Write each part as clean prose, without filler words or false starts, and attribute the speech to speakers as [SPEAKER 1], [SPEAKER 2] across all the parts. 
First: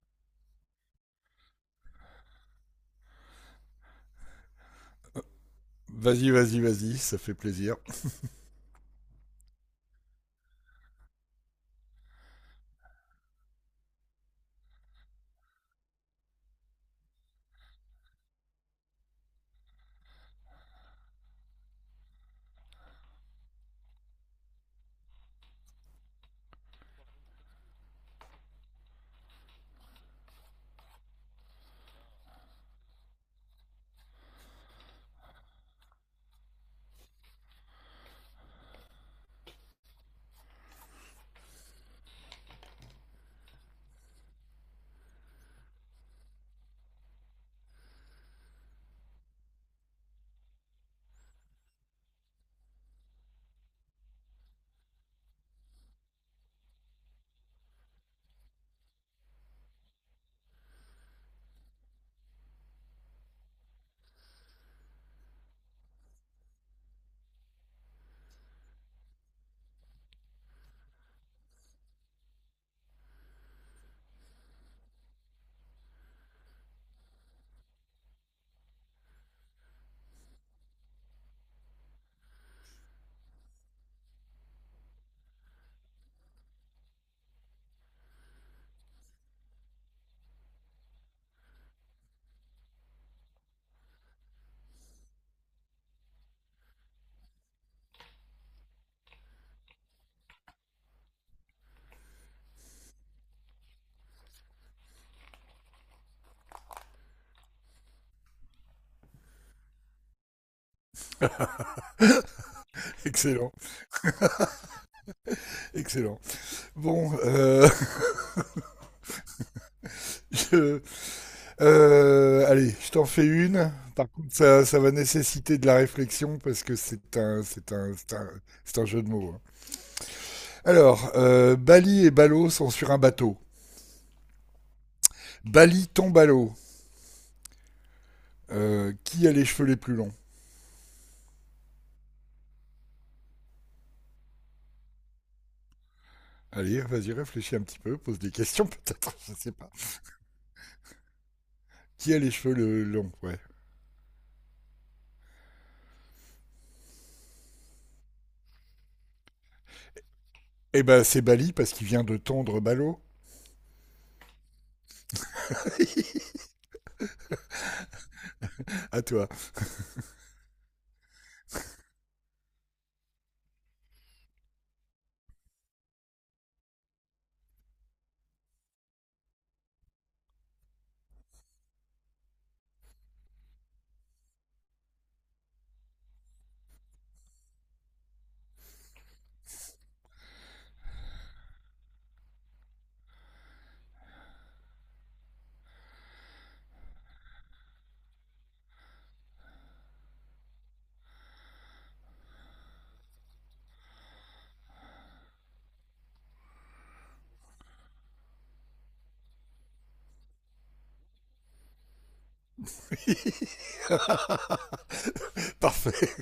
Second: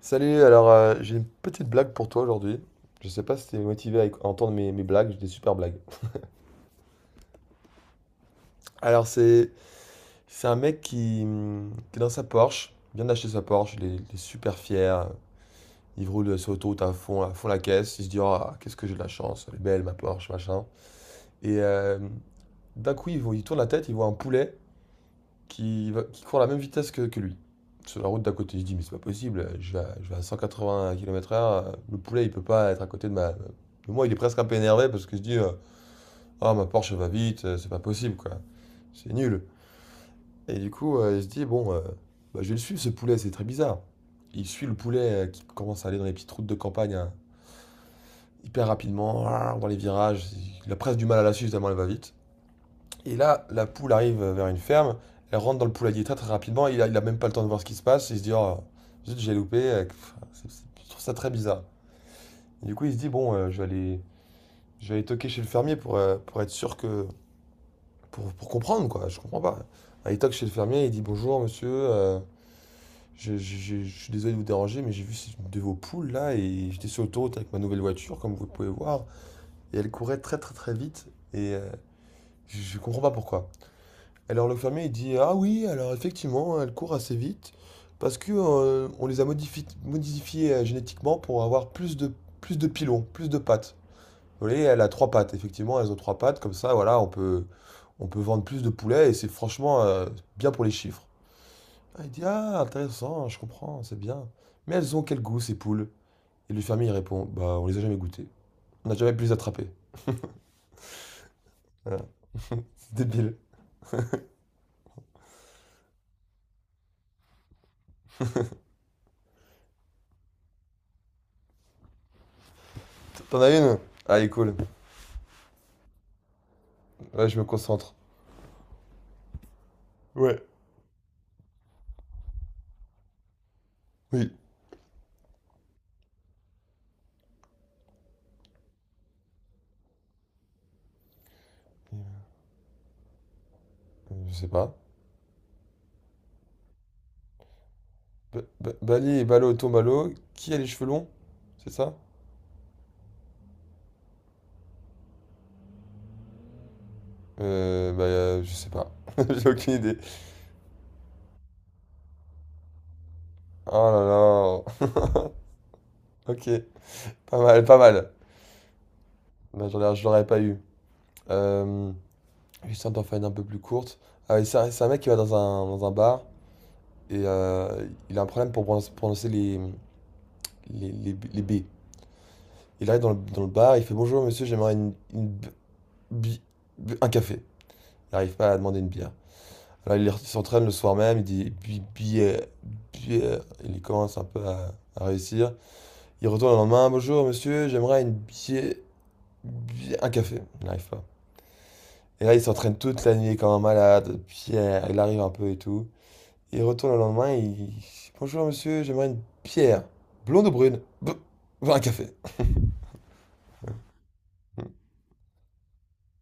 [SPEAKER 1] Salut, alors j'ai une petite blague pour toi aujourd'hui. Je sais pas si t'es motivé à entendre mes blagues, j'ai des super blagues.
[SPEAKER 2] Vas-y, vas-y, vas-y, ça fait plaisir.
[SPEAKER 1] Alors c'est un mec qui est dans sa Porsche, vient d'acheter sa Porsche, il est super fier, il roule sur l'autoroute à fond la caisse, il se dit ah qu'est-ce que j'ai de la chance, elle est belle ma Porsche, machin. Et euh, D'un coup il, il tourne la tête, il voit un poulet qui, qui court à la même vitesse que lui. Sur la route d'à côté, je dis, mais c'est pas possible, je vais à 180 km/h, le poulet il peut pas être à côté de ma. De moi, il est presque un peu énervé parce que je dis, ah, ma Porsche elle va vite, c'est pas possible quoi, c'est nul. Et du coup, il se dit, bon, bah, je vais le suivre ce poulet, c'est très bizarre. Il suit le poulet qui commence à aller dans les petites routes de campagne, hein, hyper rapidement, dans les virages, il a presque du mal à la suivre tellement elle va vite. Et là, la poule arrive vers une ferme, elle rentre dans le poulailler très très rapidement, il a même pas le temps de voir ce qui se passe, il se dit oh, zut, j'ai loupé, je trouve ça très bizarre. Et du coup, il se dit bon, je vais aller toquer chez le fermier pour être sûr que. Pour comprendre quoi, je comprends pas. Ah, il toque chez le fermier, il dit bonjour monsieur, je suis désolé de vous déranger, mais j'ai vu une de vos poules là, et j'étais sur l'autoroute avec ma nouvelle voiture, comme vous pouvez voir, et elle courait très très très vite, et je comprends pas pourquoi. Alors le fermier il dit ah oui alors effectivement elles courent assez vite parce que on les a modifiées génétiquement pour avoir plus de pilons, plus de pattes. Vous voyez, elle a trois pattes, effectivement, elles ont trois pattes, comme ça voilà, on peut vendre plus de poulets et c'est franchement bien pour les chiffres. Ah, il dit ah intéressant, je comprends, c'est bien. Mais elles ont quel goût, ces poules? Et le fermier il répond bah on les a jamais goûtées. On n'a jamais pu les attraper. Voilà. C'est débile.
[SPEAKER 2] Excellent, excellent. Bon, je- allez, je t'en fais
[SPEAKER 1] T'en as
[SPEAKER 2] une.
[SPEAKER 1] une?
[SPEAKER 2] Par
[SPEAKER 1] Ah, elle est
[SPEAKER 2] contre,
[SPEAKER 1] cool.
[SPEAKER 2] ça va nécessiter de la réflexion parce que
[SPEAKER 1] Ouais, je me concentre.
[SPEAKER 2] c'est un jeu de mots, hein.
[SPEAKER 1] Ouais.
[SPEAKER 2] Alors, Bali et Balo sont sur un bateau.
[SPEAKER 1] Oui.
[SPEAKER 2] Bali tombe à l'eau. Qui a les cheveux les plus longs?
[SPEAKER 1] Je sais pas.
[SPEAKER 2] Allez, vas-y, réfléchis un petit peu, pose des questions peut-être,
[SPEAKER 1] Bali et
[SPEAKER 2] je
[SPEAKER 1] Balo
[SPEAKER 2] sais pas.
[SPEAKER 1] Tombalo, qui a les cheveux longs? C'est ça?
[SPEAKER 2] Qui a les cheveux le longs? Ouais.
[SPEAKER 1] Bah, je sais pas. J'ai aucune idée.
[SPEAKER 2] Eh ben, c'est Bali parce qu'il vient de tondre Balo.
[SPEAKER 1] Oh là là. Ok, pas mal, pas mal.
[SPEAKER 2] À toi.
[SPEAKER 1] Bah, je l'aurais pas eu. Euh, J'essaie d'en faire une un peu plus courte. Ah oui, c'est un mec qui va dans dans un bar et il a un problème pour prononcer les B. Il arrive dans dans le bar, il fait bonjour monsieur, j'aimerais une b- bi- bi- un café. Il n'arrive pas à demander une bière. Alors, il s'entraîne le soir même, il dit, euh, il commence un peu à réussir. Il retourne le lendemain, bonjour monsieur, j'aimerais une bière, un café. Il n'arrive pas. Et là, il s'entraîne toute la nuit comme un malade, pierre, il arrive un peu et tout. Il retourne le lendemain, bonjour monsieur, j'aimerais une bière, blonde ou brune, bah, un café.
[SPEAKER 2] Parfait.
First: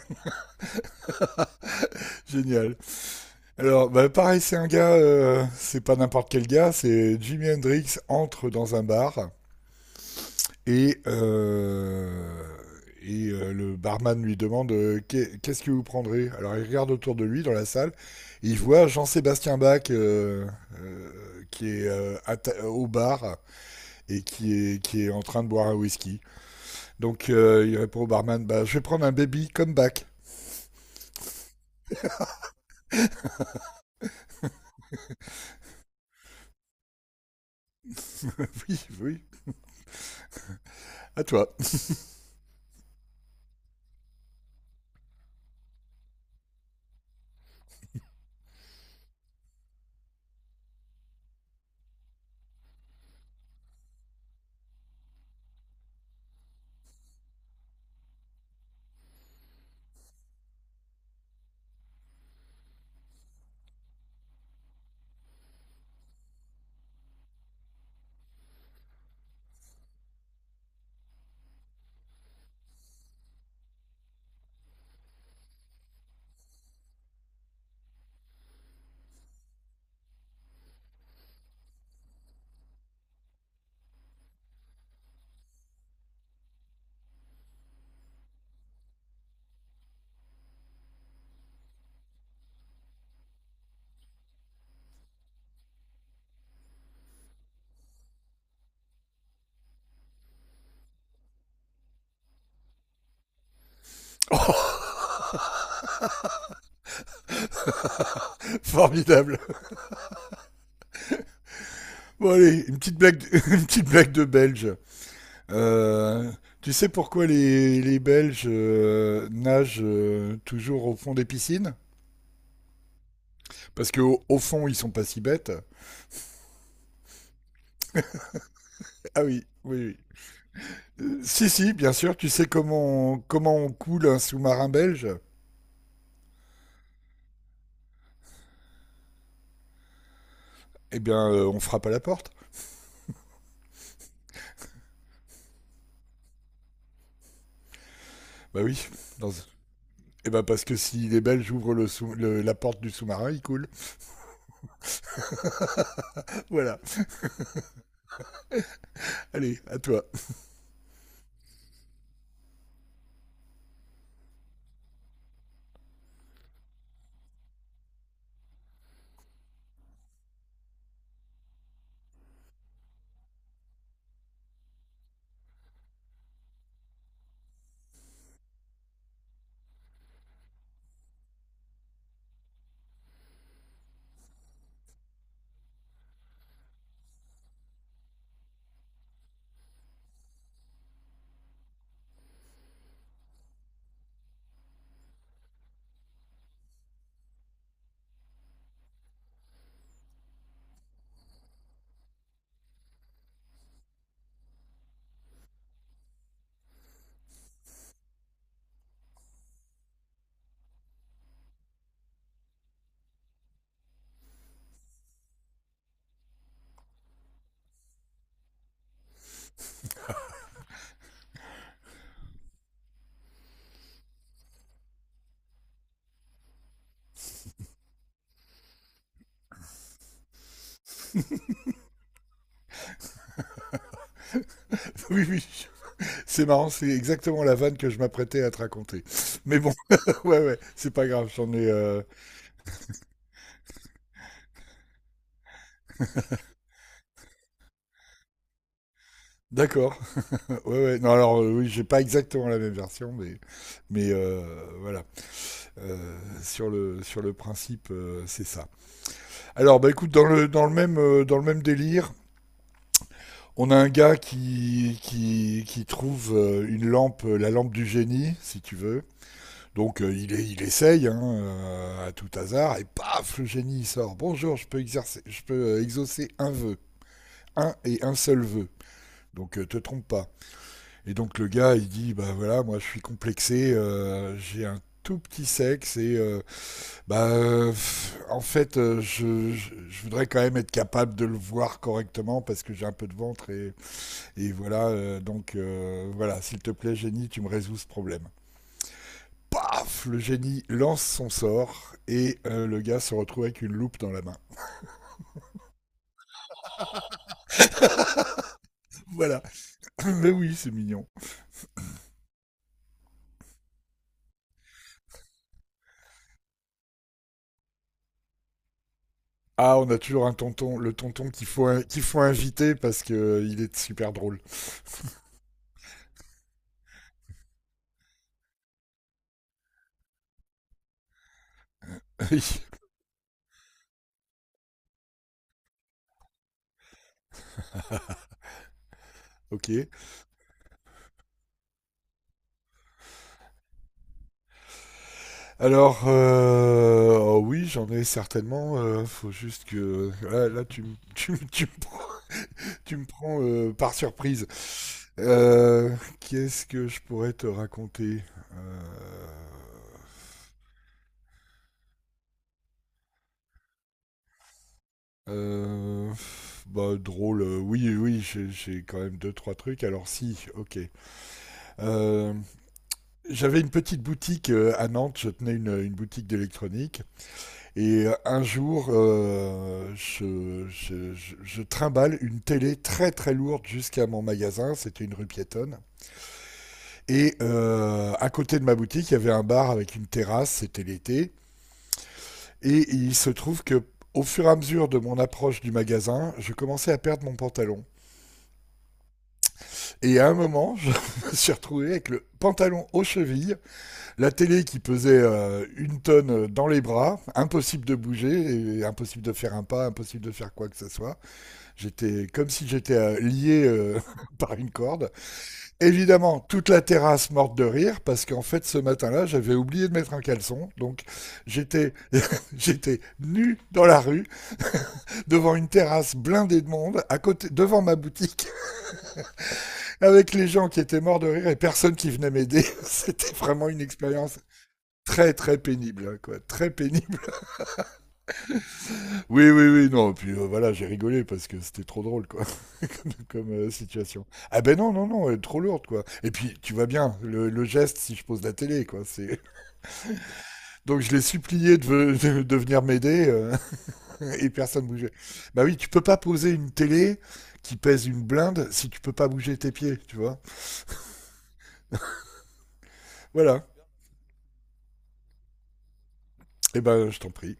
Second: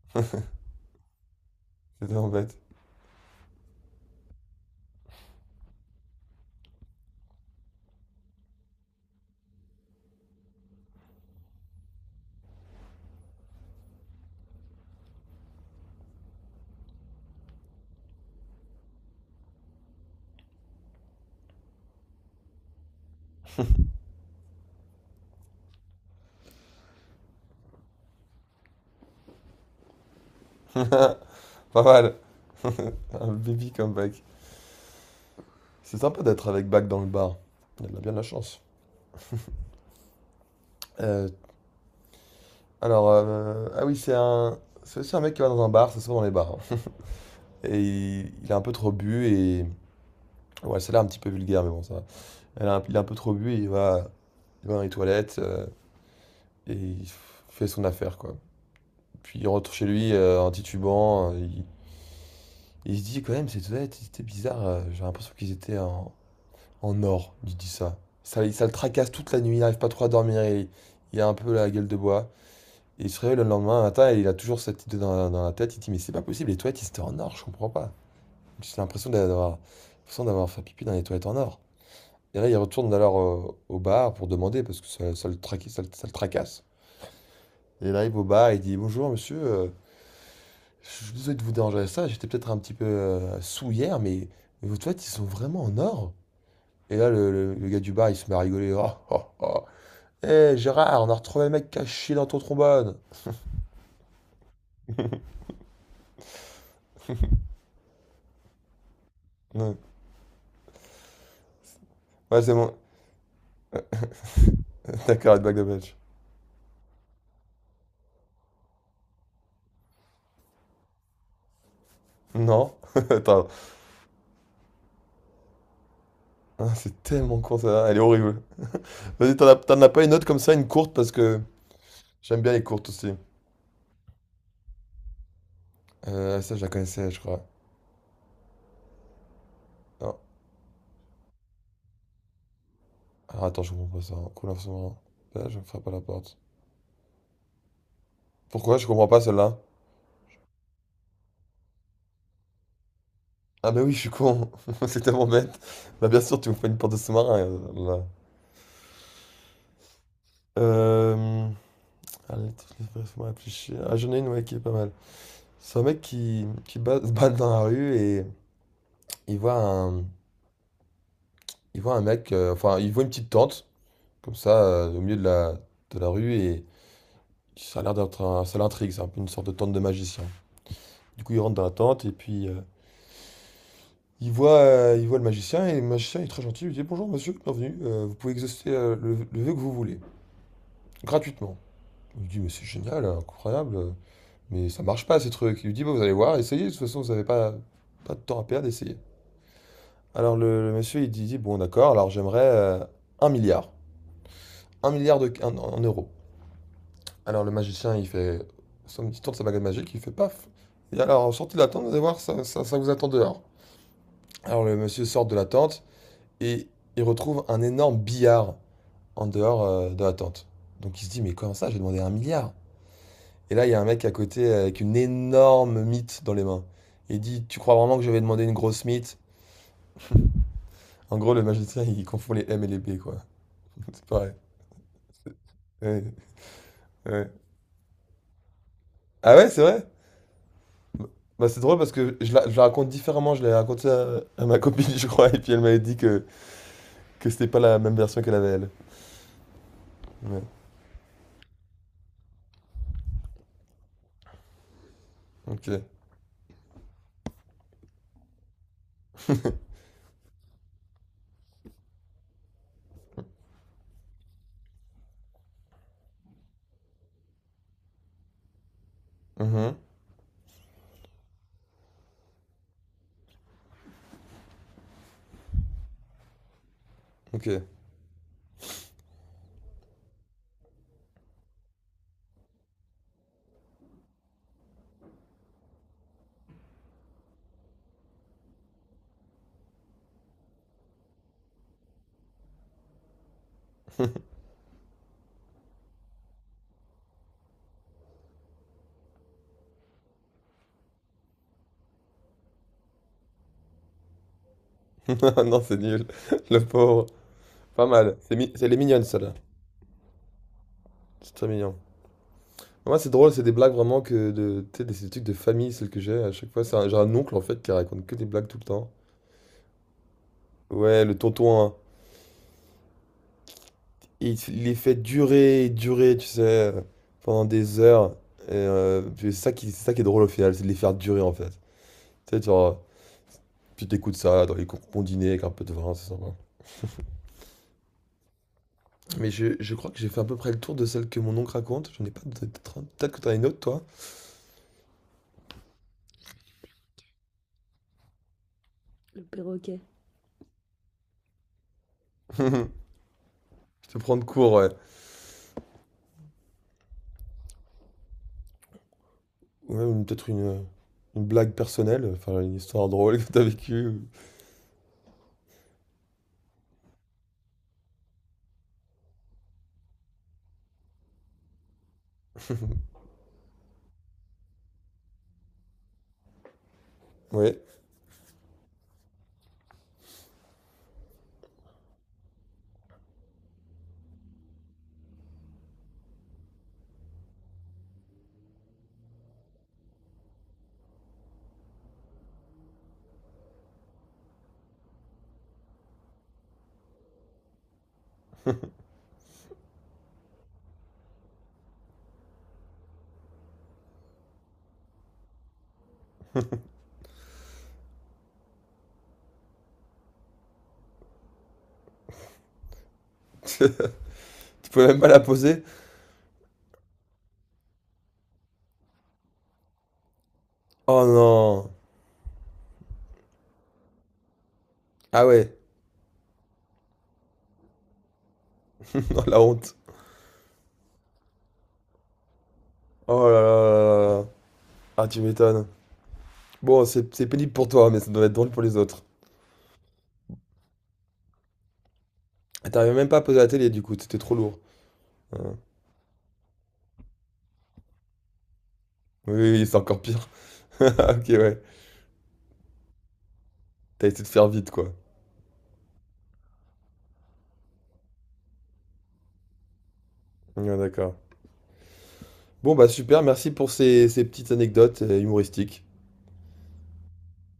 [SPEAKER 1] C'est tellement bête.
[SPEAKER 2] Génial. Alors, bah, pareil, c'est un gars, c'est pas n'importe quel gars, c'est Jimi Hendrix entre dans un bar et, euh, et le barman lui demande, qu'est-ce que vous prendrez. Alors, il regarde autour de lui dans la salle et il voit Jean-Sébastien Bach, qui est au bar et qui est en train de boire un whisky. Donc, il répond au barman, bah, je vais prendre un baby comme Bach.
[SPEAKER 1] Pas mal. Un baby comeback. C'est sympa d'être avec Bach dans le bar. Il a bien de la chance.
[SPEAKER 2] Oui, oui, à
[SPEAKER 1] Euh,
[SPEAKER 2] toi.
[SPEAKER 1] Alors, ah oui, c'est aussi un mec qui va dans un bar, c'est souvent dans les bars, hein. Et il a un peu trop bu et. Ouais, celle-là est un petit peu vulgaire, mais bon, ça va. Il a un peu trop bu et il va dans les toilettes, et il fait son affaire, quoi. Puis il rentre chez lui en titubant. Il se dit, quand même, ces toilettes, c'était bizarre. J'ai l'impression qu'ils étaient en or, il dit ça. Ça le tracasse toute la nuit, il n'arrive pas trop à dormir, il a un peu la gueule de bois. Et il se réveille le lendemain matin et il a toujours cette idée dans dans la tête. Il dit, mais c'est pas possible, les toilettes, c'était en or, je comprends pas. J'ai l'impression d'avoir fait pipi dans les toilettes en or. Et là, il retourne alors au bar pour demander parce que ça le traque- ça le tracasse. Et là, il va au bar, il dit, bonjour monsieur, je suis désolé de vous déranger à ça, j'étais peut-être un petit peu sous hier, mais vos toilettes, ils sont vraiment en or. Et là, le gars du bar, il se met à rigoler. Oh, oh, oh. Hé, Gérard, on a retrouvé le mec caché dans ton trombone.
[SPEAKER 2] Formidable.
[SPEAKER 1] Ouais,
[SPEAKER 2] Bon
[SPEAKER 1] Ouais, c'est
[SPEAKER 2] allez,
[SPEAKER 1] bon.
[SPEAKER 2] une petite blague une petite blague de Belge.
[SPEAKER 1] D'accord, la blague de mec.
[SPEAKER 2] Euh, tu sais pourquoi les Belges nagent toujours au fond des piscines?
[SPEAKER 1] Non, attends.
[SPEAKER 2] Parce qu'au au fond, ils sont pas si bêtes.
[SPEAKER 1] Ah, c'est tellement con ça, elle est horrible.
[SPEAKER 2] Ah
[SPEAKER 1] Vas-y,
[SPEAKER 2] oui,
[SPEAKER 1] t'en as
[SPEAKER 2] oui,
[SPEAKER 1] pas une autre comme ça, une courte,
[SPEAKER 2] oui.
[SPEAKER 1] parce que
[SPEAKER 2] Si, si, bien sûr. Tu
[SPEAKER 1] j'aime
[SPEAKER 2] sais
[SPEAKER 1] bien les courtes aussi.
[SPEAKER 2] comment, comment on coule un sous-marin belge?
[SPEAKER 1] Ça, je la connaissais, je crois. Non.
[SPEAKER 2] Eh bien, on frappe à la porte.
[SPEAKER 1] Ah, attends, je comprends pas ça. Couleur sombre. Là, je me frappe à la porte.
[SPEAKER 2] Bah
[SPEAKER 1] Pourquoi je
[SPEAKER 2] oui.
[SPEAKER 1] comprends pas
[SPEAKER 2] Dans...
[SPEAKER 1] celle-là?
[SPEAKER 2] Eh ben parce que si les Belges ouvrent la porte du sous-marin, ils coulent.
[SPEAKER 1] Ah, mais oui, je suis con. C'est tellement bête. Bah, bien sûr, tu me fais une
[SPEAKER 2] Voilà.
[SPEAKER 1] porte de sous-marin, là.
[SPEAKER 2] Allez, à toi.
[SPEAKER 1] Euh... Allez, laisse-moi réfléchir. Ah, j'en ai une, ouais, qui est pas mal. C'est un mec qui se bat dans la rue et il voit un, il voit un mec, enfin, il voit une petite tente, comme ça au milieu de de la rue et ça l'intrigue, c'est un peu une sorte de tente de magicien. Du coup, il rentre dans la tente et puis il voit le magicien et le magicien il est très gentil, il lui dit bonjour monsieur, bienvenue, vous pouvez exaucer le vœu que vous voulez, gratuitement. Il lui dit mais c'est génial, incroyable, mais ça marche pas ces trucs. Il lui dit bon vous allez voir, essayez, de toute façon vous avez pas de temps à perdre, essayez. Alors le monsieur il dit, bon d'accord, alors j'aimerais un milliard, un milliard en euros. Alors le magicien, il fait somme il tourne sa baguette magique, il fait paf. Et alors sortez de la tente, vous allez voir, ça vous attend dehors. Alors le monsieur sort de la tente et il retrouve un énorme billard en dehors de la tente. Donc il se dit mais comment ça, j'ai demandé un milliard. Et là il y a un mec à côté avec une énorme mythe dans les mains. Il dit tu crois vraiment que je vais demander une grosse mythe? En gros le magicien il confond les M et les B, quoi. C'est pareil.
[SPEAKER 2] Oui, oui.
[SPEAKER 1] Ouais,
[SPEAKER 2] C'est marrant, c'est
[SPEAKER 1] ouais.
[SPEAKER 2] exactement la vanne que je m'apprêtais à te raconter.
[SPEAKER 1] Ah ouais,
[SPEAKER 2] Mais
[SPEAKER 1] c'est
[SPEAKER 2] bon,
[SPEAKER 1] vrai?
[SPEAKER 2] ouais, ouais, c'est pas grave,
[SPEAKER 1] Bah,
[SPEAKER 2] j'en
[SPEAKER 1] c'est
[SPEAKER 2] ai.
[SPEAKER 1] drôle parce que je la raconte différemment. Je l'ai raconté à ma copine, je crois, et puis elle m'avait dit que c'était pas la même version qu'elle avait elle.
[SPEAKER 2] D'accord.
[SPEAKER 1] Ouais.
[SPEAKER 2] Ouais, ouais. Non, alors, oui, j'ai pas exactement la même version, mais, mais voilà.
[SPEAKER 1] Ok.
[SPEAKER 2] Sur le principe, c'est ça. Alors, bah écoute, dans le même délire, on a un gars qui, qui trouve une lampe, la lampe du génie, si tu veux.
[SPEAKER 1] Mhm.
[SPEAKER 2] Donc il, est, il essaye hein, à tout hasard et paf, le génie il sort. Bonjour, je peux, exercer, je peux exaucer un vœu,
[SPEAKER 1] Ok.
[SPEAKER 2] un et un seul vœu. Donc te trompe pas. Et donc le gars il dit bah voilà moi je suis complexé, j'ai un tout petit sexe et pff, en fait je voudrais quand même être capable de le voir correctement parce que j'ai un peu de ventre et voilà donc voilà s'il te plaît génie tu me résous ce problème. Paf, le génie lance son sort et le gars se retrouve avec une loupe dans la main.
[SPEAKER 1] Non, c'est nul. Le pauvre. Pas mal. Elle est mignonne, celle-là.
[SPEAKER 2] Voilà. Mais oui, c'est mignon.
[SPEAKER 1] C'est très mignon. Moi, c'est drôle, c'est des blagues vraiment que de. Tu sais, des trucs de famille, celles que j'ai. À chaque fois, j'ai un oncle en fait qui raconte que des blagues tout le temps.
[SPEAKER 2] Ah, on a toujours un tonton, le
[SPEAKER 1] Ouais, le
[SPEAKER 2] tonton
[SPEAKER 1] tonton, hein.
[SPEAKER 2] qu'il faut inviter parce que il est super
[SPEAKER 1] Il,
[SPEAKER 2] drôle.
[SPEAKER 1] il les fait durer et durer, tu sais, euh, pendant des heures. Et, c'est ça qui est drôle au final, c'est de les faire durer en fait. Tu sais, genre, tu t'écoutes ça dans les cours combinés avec un peu de vin, c'est sympa. Mais je,
[SPEAKER 2] Ok.
[SPEAKER 1] je crois que j'ai fait à peu près le tour de celle que mon oncle raconte. J'en ai pas. Peut-être que t'en as une autre, toi.
[SPEAKER 2] Alors, oh oui, j'en ai certainement.
[SPEAKER 1] Le
[SPEAKER 2] Faut juste
[SPEAKER 1] perroquet.
[SPEAKER 2] que là, là,
[SPEAKER 1] Je
[SPEAKER 2] tu me prends, par
[SPEAKER 1] te prends de
[SPEAKER 2] surprise.
[SPEAKER 1] cours, ouais.
[SPEAKER 2] Euh, Qu'est-ce que je pourrais te raconter. Euh,
[SPEAKER 1] Peut-être une blague personnelle, enfin une histoire drôle que t'as vécue.
[SPEAKER 2] Euh, bah, drôle, oui, oui, j'ai quand même deux, trois trucs. Alors, si, ok. Euh, j'avais une petite boutique à Nantes, je tenais une boutique d'électronique.
[SPEAKER 1] Ouais.
[SPEAKER 2] Et un jour, je trimballe une télé très, très lourde jusqu'à mon magasin. C'était une rue piétonne. Et à côté de ma boutique, il y avait un bar avec une terrasse, c'était l'été. Et il se trouve que, au fur et à mesure de mon approche du magasin, je commençais à perdre mon pantalon. Et à un moment, je me suis retrouvé avec le pantalon aux chevilles, la télé qui pesait une tonne dans les bras, impossible de bouger, et impossible de faire un pas, impossible de faire quoi que ce soit. J'étais comme si j'étais lié
[SPEAKER 1] Tu
[SPEAKER 2] par une
[SPEAKER 1] peux même pas
[SPEAKER 2] corde.
[SPEAKER 1] la poser.
[SPEAKER 2] Évidemment, toute la terrasse morte de rire parce qu'en fait ce matin-là, j'avais oublié de mettre un caleçon, donc
[SPEAKER 1] Oh non.
[SPEAKER 2] j'étais j'étais nu dans la rue
[SPEAKER 1] Ah ouais.
[SPEAKER 2] devant une terrasse blindée de monde à côté devant ma boutique
[SPEAKER 1] Oh, la honte.
[SPEAKER 2] avec les gens qui étaient morts de rire et personne qui venait m'aider.
[SPEAKER 1] Oh
[SPEAKER 2] C'était
[SPEAKER 1] là là
[SPEAKER 2] vraiment une
[SPEAKER 1] là là là.
[SPEAKER 2] expérience
[SPEAKER 1] Ah, tu
[SPEAKER 2] très très
[SPEAKER 1] m'étonnes.
[SPEAKER 2] pénible, quoi, très
[SPEAKER 1] Bon, c'est
[SPEAKER 2] pénible.
[SPEAKER 1] c'est pénible pour toi, mais ça doit être drôle pour les autres.
[SPEAKER 2] Oui, oui, oui, non. Puis voilà, j'ai rigolé parce que c'était trop drôle, quoi,
[SPEAKER 1] Et t'arrivais même pas à poser la
[SPEAKER 2] comme
[SPEAKER 1] télé, du coup, c'était
[SPEAKER 2] situation.
[SPEAKER 1] trop lourd.
[SPEAKER 2] Ah ben non, non, non,
[SPEAKER 1] Ouais.
[SPEAKER 2] trop lourde, quoi. Et puis tu vois bien le geste si je pose la télé, quoi.
[SPEAKER 1] Oui,
[SPEAKER 2] C'est
[SPEAKER 1] oui, c'est encore pire.
[SPEAKER 2] donc je l'ai
[SPEAKER 1] Ok, ouais.
[SPEAKER 2] supplié de, de venir m'aider,
[SPEAKER 1] T'as essayé de faire
[SPEAKER 2] et
[SPEAKER 1] vite,
[SPEAKER 2] personne
[SPEAKER 1] quoi.
[SPEAKER 2] bougeait. Bah oui, tu peux pas poser une télé qui pèse une blinde si tu peux pas bouger tes pieds, tu vois.
[SPEAKER 1] Ouais, d'accord. Bon, bah super, merci
[SPEAKER 2] Voilà.
[SPEAKER 1] pour ces petites anecdotes humoristiques.
[SPEAKER 2] Et ben, je t'en prie.